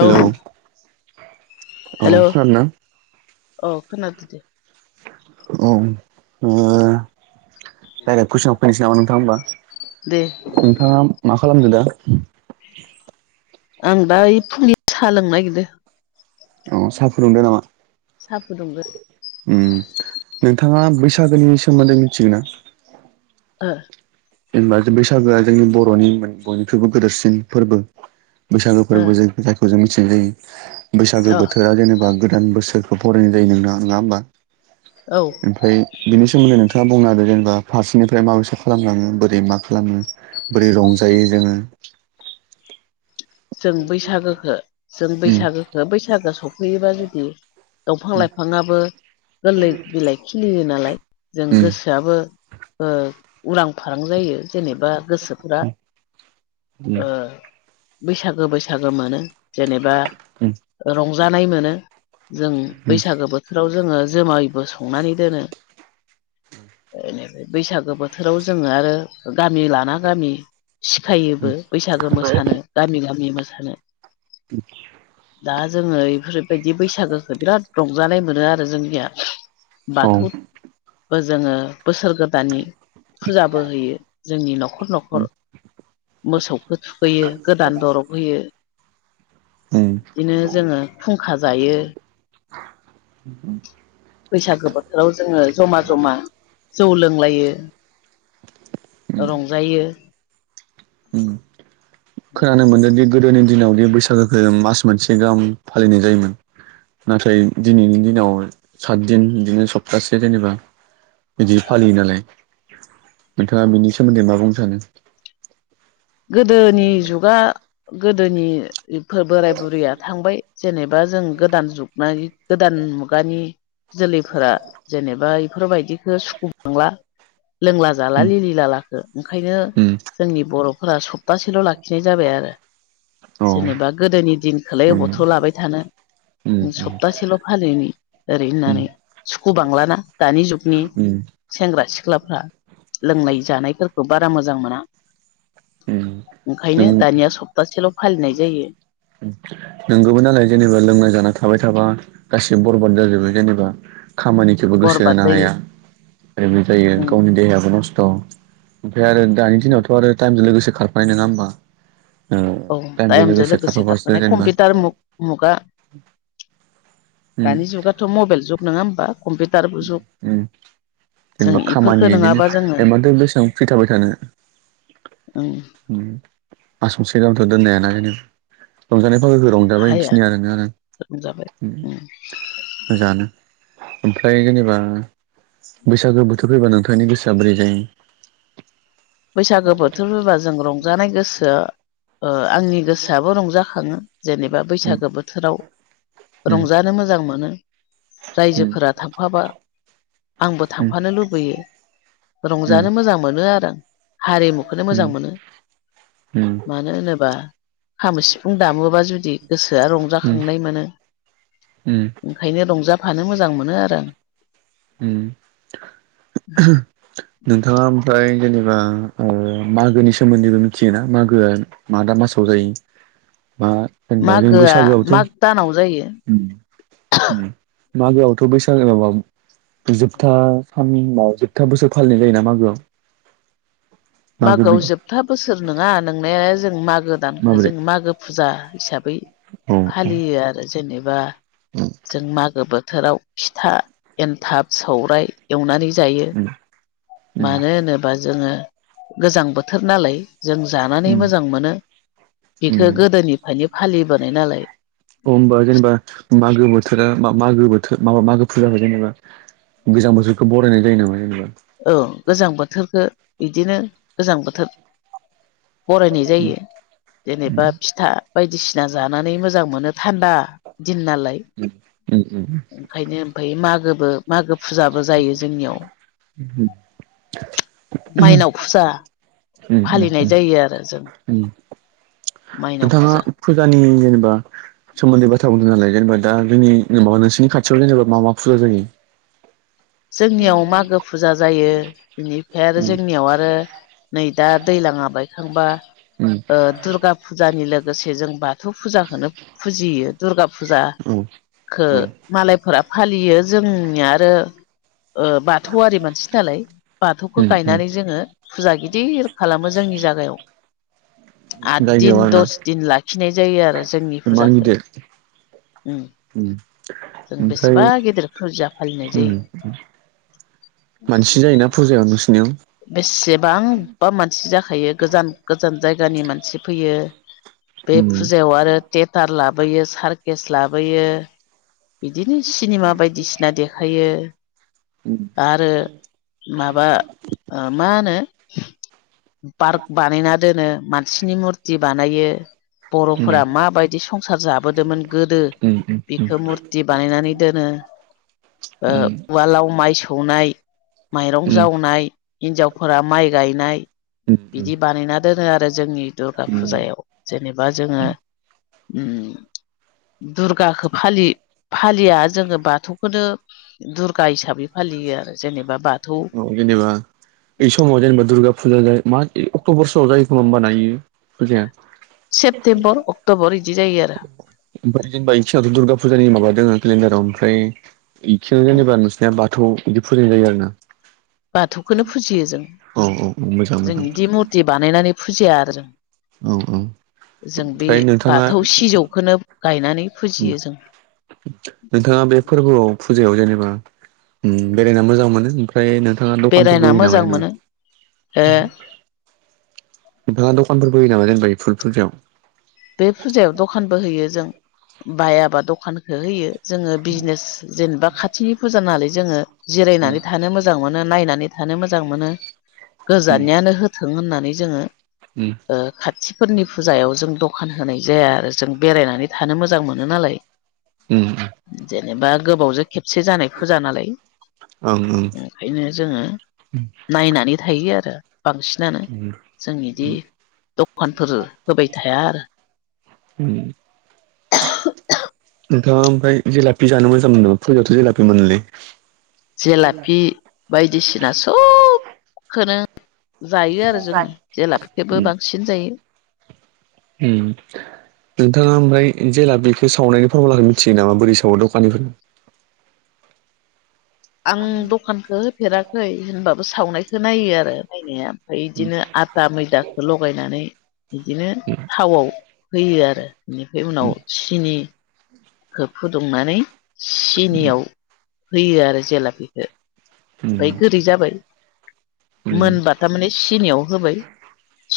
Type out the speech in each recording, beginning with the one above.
हेल' hello औ खोनादों दे औ नोङो दाइरेक्ट कुइसनाव फैनोसै नामा नोंथां होमबा दे नोंथाङा मा खालामदो दा आं दा ओइ फुंनि साहा लोंनो नागिरदो अ सा फुदुंदो नामा साहा फुदुंदो ओम नोंथाङा बैसागोनि सोमोन्दै मिथियो ना ओ जेनेबा जे बैसागोआ जोंनि बर'नि बयनिख्रुइबो गेदेरसिन फोरबो बैसागो ओ फोरबो जा जायखौ जों मिथिनाय जायो बैसागो अ बोथोरा जेनेबा गोदान बोसोर बेखौ बरायनाय जायो नों नङा होमबा औ ओमफ्राय बेनि सोमोन्दै नोंथा ङा बुंना होदो जेनेबा फारसेनिफ्राय माबेसे खालामलाङो बोरै मा खालामो बोरै रंजायो जोङो जों बैसागोखौ जों उम बैसागोखौ बैसागो सौफैयोबा जुदि दंफां लाइफाङाबो गोरलै बिलाइ खिलियो नालाय जों गोसो उम गोसोआबो ओ उरां फारां जायो जेनेबा गोसोफ्रा उम ओ बैसागो बैसागो मोनो जेनेबा उम उम रंजानाय मोनो जों उम बैसागो बोथोराव जोङो जोमायबो संनानै दोनो बेनिफ्राय बैसागो बोथोराव जोङो आरो गामि लाना गामि सिखाइयोबो बैसागो मोसानो गामि गामि मोसानो [unintelligible] दा जोङो एफोरबायदि बैसागोखौ बिराद रंजानाय मोनो आरो जोंनिया औ बाथौबो जोङो बोसोर गोदाननि फुजाबो होयो जोंनि नखर नखर मोसौखौ थुखैयो दा दरब होयो उम बिदिनो जोङो खुंखा जायो [inaudible] बैसागो बोथोराव जोङो जमा जमा जौ लोंलायो रंजायो उम खोनानो मोनदोंदि गोदोनि दिनावदि बैसागोखौ जों मास मोनसे गाहाम फालिनाय जायोमोन नाथाय दिनैनि दिनाव सात दिन बिदिनो सप्तासे जेनेबा बिदि फालियो नालाय नोंथाङा बिनि सोमोन्दै मा बुंनो सानो गोदोनि जुगा गोदोनि बोराय बुरैया थांबाय जेनेबा जों गोदान जुग मानि गोदान मुगानि जोलैफोरा जेनेबा इफोरबायदिखौ सुखुखांला लोंला जाला उम लिलि लालाखो ओंखायनो उम जोंनि बर'फोरा सब तासेल' लाखिनाय जाबाय आरो औ जेनेबा गोदोनि दिनखौलाय उम अबावथ' लाबाय थानो उम सप्तासेल' फालिनि ओरै उम होननानै सुखुबांलाना दानि जुगनि उम सेंग्रा सिख्लाफ्रा लोंनाय जानायफोरखौ बारा मोजां मोना उम नों ओंखायनो दानिया सप्तासेल' फालिनाय जायो [unintelligible] नोंगौबो नालाय जेनेबा लोंना जाना थाबाय थाबा गासिबो बरबाद जाजोबो जेनेबा खामानि जोबो गोसो बरबाद होनो जायो हाया आरो बे जायो उम गावनि देहायाबो नस्थ' ओमफ्राय आरो दानि दिनावथ' आरो टाइमजों लोगोसे खारफानाय नङा होमबा ओ औ टाइमजों लोगोसे खारफानाय कम्पिउटार मु मुगा उम दानि जुगाथ' मबाइल जुग नङा होमबा कम्पिउटारबो जुग उम जों जेनेबा इफोरखो खामानि इदिनो नङाबा जोङो इमानथो बेसेबां फ्रि थाबाय थानो ओ ओ मास मोनसे गाहामथ' दोननो हायाना एनो रंजानायफ गोहो रंजाबाय हाया बेखिनि आरोना आरो रंजाबाय उम मोजानो ओमफ्राय जेनेबा बैसागो बोथोर फैबा नोंथांनि गोसोआ बोरै जायो? बैसागो बोथोर फबा जों रंजानाय गोसोआ ओ आंनि गोसोआबो रंजाखा खाङो जेनेबा बैसागो बोथोराव उम रंजानो मोजां मोनो उम रायजोफोरा थाफाबा आंबो उम उम थांफानो लुबैयो उम रंजानो मोजां मोनो आरो आं। हारिमुखौनो मोजां उम मोनो उम मानो होनोबा खामो सिफुं दामोबा जुदि गोसोआ उम रंजाखांनाय मोनो। उम ओंखायनो रंजाफानो मोजां मोनो आरो आं। [inaudible] नोंथाङा ओमफ्राय जेनेबा मागोनि सोमोन्दैबो मिथियोना मागोआ मादा मासाव जायो बा होनेनबा जों मागोआ माग बैसागोआवथ' दानाव जायो मागोआवथ' बैसागो माबा जोबथा सान जोबथा बोसोर फालिनाय जायोना मागोआव। मागो बि मागोआव जोबथा बोसोर नङा नोंनाया जों मागो भदानखौो माबोरै जोो मागो फुजा हिसाबै औ फालियो आरो जेनेबा [inaudible] जों मागो बोथोराव फिथा एनथाब सौराइ एवनानै जायो मानो होनोबा जोङो गोजां बोथोर नालाय। जों जानानै उम मोजां मोनो बेखौ उम अ गोदोनिफ्रायनो फालिबोनाय नालाय। हबा जेनेबा मागो बोथोरा मागो बोथोर माबा मागो फुजाखौ जेनेबा गोजां बोसोरखौ बरायनाय जायो नामा जेनेबा औ गोजां बोथोरखौ बिदिनो गोजां बोथोर फायनाय जायो उम जेनेबा फिथा बायदिसिना जानानै मोजां मोनो थान्दा दिन नालाय। [inaudible] ओमफफ्राय मागोबो मागो फुजाबो जायो जोंनियाव। [inaudible] माइनाव फुजा फालिनाय उम जायो आरो जों। उम माइनाव नोंथाङा फुजा फुजानि जेनेबा सोमोन्दै बाथ्रा बुंदों नालाय जेनेबा जों माबा नोंसोरनि खाथियावल जेनेबा मा फुजा जायो? जोंनियाव मागो फुजा जायो बेनिफ्राय आरो उम जोंनियाव आरो नै दा दैलाङा बायखांबा उम ओ दुर्गा फु फुजानि लोगोसे जों बाथौ फुजाखौनो फुजियो। दुर्गा औ फुजाखौ औ मालायफोरा फालियो जोंनि आरो ओ बाथौआरि मानसि नालाय बाथौखौ उम उम गायनानै जोङो फुजा गिदिर खालामो जोंनि जायगायाव आठ दिन जायगायाव आरोना दस दिन लाखिनाय जायो आरो जोंनि इमान फुजाखौ। गिदिर उम जों ओमफ्राय बेसेबा गिदिर फुजा फालिनाय उम जायो। मानसि [inaudible] [unintelligible] बेसेबांबा मानसि जाखायो गोजान गोजान जायगानि मानसि फैयो। बे उम फुजायाव आरो थेटार लाबोयो सारकेस लाबोयो। बिदिनो सिनेमा बायदिसिना देखायो उम आरो माबा मा होनो? पार्क बानायना दोनो मानसिनि मुरथि बानायो। उम बर'फोरा उम माबायदि संसार जाबोदोंमोन गोदो उम बिखौ मुरथि बानायनानै दोनो। उवालाव माइ सौनाय माइरं उम उम जावनाय हिनजावफोरा माइ गायनाय उम बिदि बानायना दोनो आरो जोंनि दुर्गा उम फुजायाव जेनेबा जोङो। दुर्गाखौ फालि फालिया जोङो बाथौखौनो दुर्गा हिसाबै फालियो आरो जेनेबा बाथौ। औ जेनेबा बे समाव जेनबा दुर्गा फुजा जायो मा अक्ट'बरसोआव जायो खोमा होनोमबा नायो फुजाया। सेप्तेम्बर अक्ट'बर बिदि जायो आरो। ओमफ्राय जेनबा सिवथ' दुर्गा फुजानि माबा दङ केलेन्डाराव ओमफ्राय बेखिनि जेनेबा नोंसनिया बाथौ बिदि फुजिनाय जायो आरो ना बाथौखौनो फुजियो जों औ औ औ मोजां जों मोजां बिदि मुरथि बानायनानै फुजिया आरो जों औ औ। जों बे ओमफ्राय नोंथाङा बाथौ सिजौखौनो गायनानै फुजियो जों नोंथाङा बे फोरबोआव फुजायाव जेनेबा बेरायना मोजां मोनो। ओमफ्राय नोंथाङा दखानफोरबो बेरायना होयो नामा मोजां जों मोनो ओ नोंफाङा दखानफोरबो होयो नामा जेनबा बे फुजायाव बे फुजायाव दखानबो होयो जों बायाबा दखानखौ होयो। जोङो बिजनेस जेनेबा खाथिनि फुजााल जोङो जिरायनानै थानो मोजां मोजां मोनो नायनानै थानो मोजां मोनो गोजाननियानो होथों होननानै जोङो उम। खाथिफोरनि फुजायाव जों दखान होनाय जाया आरो जों बेरायनानै थानो मोजां मोनो नालाय उम। जेनेबा गोबावजों खेबसे जानाय फुजा नालाय ओंखायनो जोङो नायनानै थायो आरो बांसिन बिानो जों बिदि दखानफोर होबाय थाया आरो उम। नोंथाङा ओमफ्राय जेलाफपि जानो मोजां मोनो फैयावथ' जेलाफपि मोनलै जेलाफि बायदिसिना सबखौनो जायो आरो जोङो जेला फखेबो बांसिन जायो। उम। नोंथाङा ओमफ्राय जेला बेखौ सावनायनि फरमुलाखौ मिथियो नामा बोरै सावो दखाननिफोर आं दखानखौ होफेराखै होनबाबो सावनायखौ नायो आरो नायनाया ओमफ्राय बिदिनो आ दा मैदाखौ लगायनानै बिदिनो थावआव होयो आरो। बेनिफ्राय उनाव सिनि फुदुंनानै सिनियाव होयो आरो जेला बेखौ ओमफ्राय गोरै जाबाय मोनबा थारमाने सिनियाव होबाय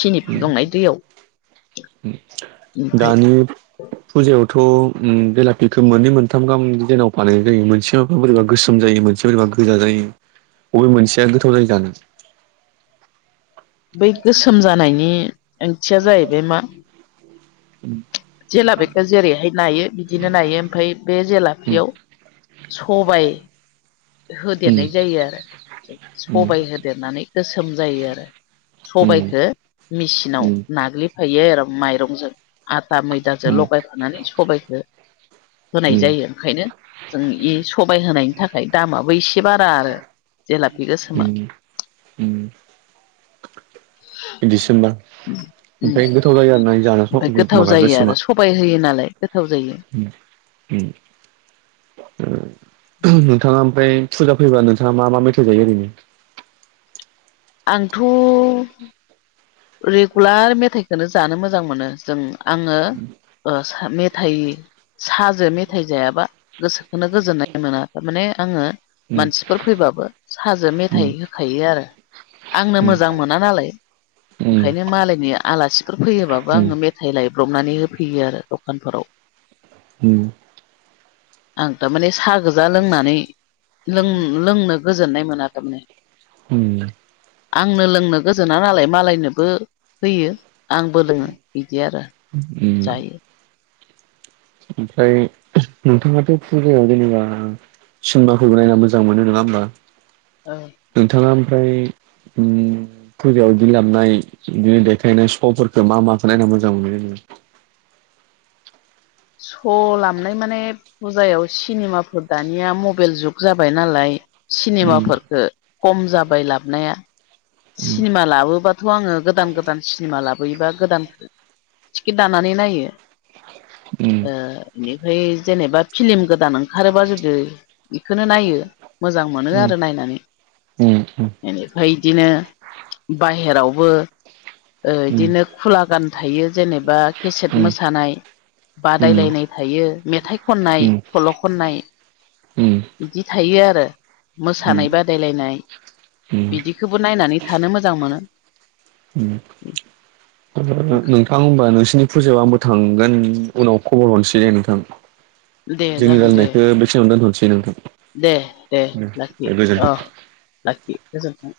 सिनि फुदुंनाय दैयाव ओमफ्राय दानि फुजायावथ' बेलाफिखौ मोननै मोनथाम गाहाम जनाव फालिनाय जायो मोनसे माबा बोरैबा गोसोम जायो मोनसे सोरबा गोजा जायो बबे मोनसेया गोथाव जायो जानो। बै गोसोम जानायनि ओंथिया जाहैबाय मा जेलाफखौ जेरैहाय नायो बिदिनो नायो ओमफ्राय बे जेलापियाव सबाय होदेरनाय जायो आरो। सबाय होदेरनानै गोसोम जायो आरो सबायखौ मेसिनाव नाग्लिफायो आरो माइरंजों आथा मैदाजों लगायफानानै सबायखौ होनाय जायो। ओंखायनो जों बे सबाय होनायनि थाखाय दामाबो एसे बारा आरो जेलापि गोसोमा जानो दिडसिम्बार उम ओमफ्राय गोथाव उम जायो आरो ना जान ओमफ्राय गोथाव जायो आरो सबाय होयो नालाय गोथाव जायो। नोंथाङा ओमफाय फुजा फयोब्ला नोंथा मा मेथाइ जायो ओरनो। आंथ' रेगुलार मेथाइखौनो जानो मोजां मोनो जों आङो ओ मेथाइ साजों मेथाइ जायाबा गोसोखौोननो गोजोननाय मोना थारमाने आङो मानसिफोर फैबाबो साजो उम मेथाइ होखायो आरो आंनो उम मोजां मोना नालाय। उम ओंखायनो मालायनि आलासिफोर फैयोबाबो आङो मेथाइ लायब्रबनानै होफैयो आरो दखानफोराव। उम आं थारमाने साहा गोजा लोंनानै लोंनो गोजोननाय मोना थारमाने। उम आंनो लोंनो गोजोना नालाय। मालायनोबो होयो आंबो लोङो बिदि आरो। उम उम जायो ओमफ्राय नोंथाङाथ' फुजायाव जेनेबा सिनेमाखौ नायना मोजां मोनो नङा होनोमबा? [unintelligible] नोंथाङा ओमफ्राय उम फुजायाव बिदि लाबनाय बिदिनो देखायनाय श'फोरखौ मा माखौ नायना मोजां मोनो। स' लामनाय माने फजायाव सिनेमाफोर दानिया मबाइल जुग जाबाय नालाय। उम सिनेमाफोरफोरखौ खम जाबाय लाबोना उम सिनेमा लाबोबाथ' आङो गोदान गोदान सिनेमा लाबोयोबा गोदान टिकेट दानानै नायो उम ओ बेनिफ्राय जेनेबा फिलिम गोदान ओंखारोबा जुदि बेखौो नायो मोजां मोनो आरो नायनानै उम बेनिफ्राय बिदिनो बाहेरावबो इदिनो खुला गान थायो जेनेबा केसेट मोसानाय। बादायलायनाय थायो मेथाइ खननाय उम उम सल' खननाय उम बिदि थायो आरो उम मोसानाय बादायलायनाय। बिदिखौबो नायनानै थानो मोजां मोनो। उम नोंथां होमबा नोंसिोरनि फुजायाव आंबो थांगोन उनाव खबर हरसै जे नोंथां। दे जोंनि जागोन दे रायलायनायखौ बे समाव दोनथ'नोसै नोंथां। दे दे लाखि गोजोन्थों अ लाखि गोजोनथों।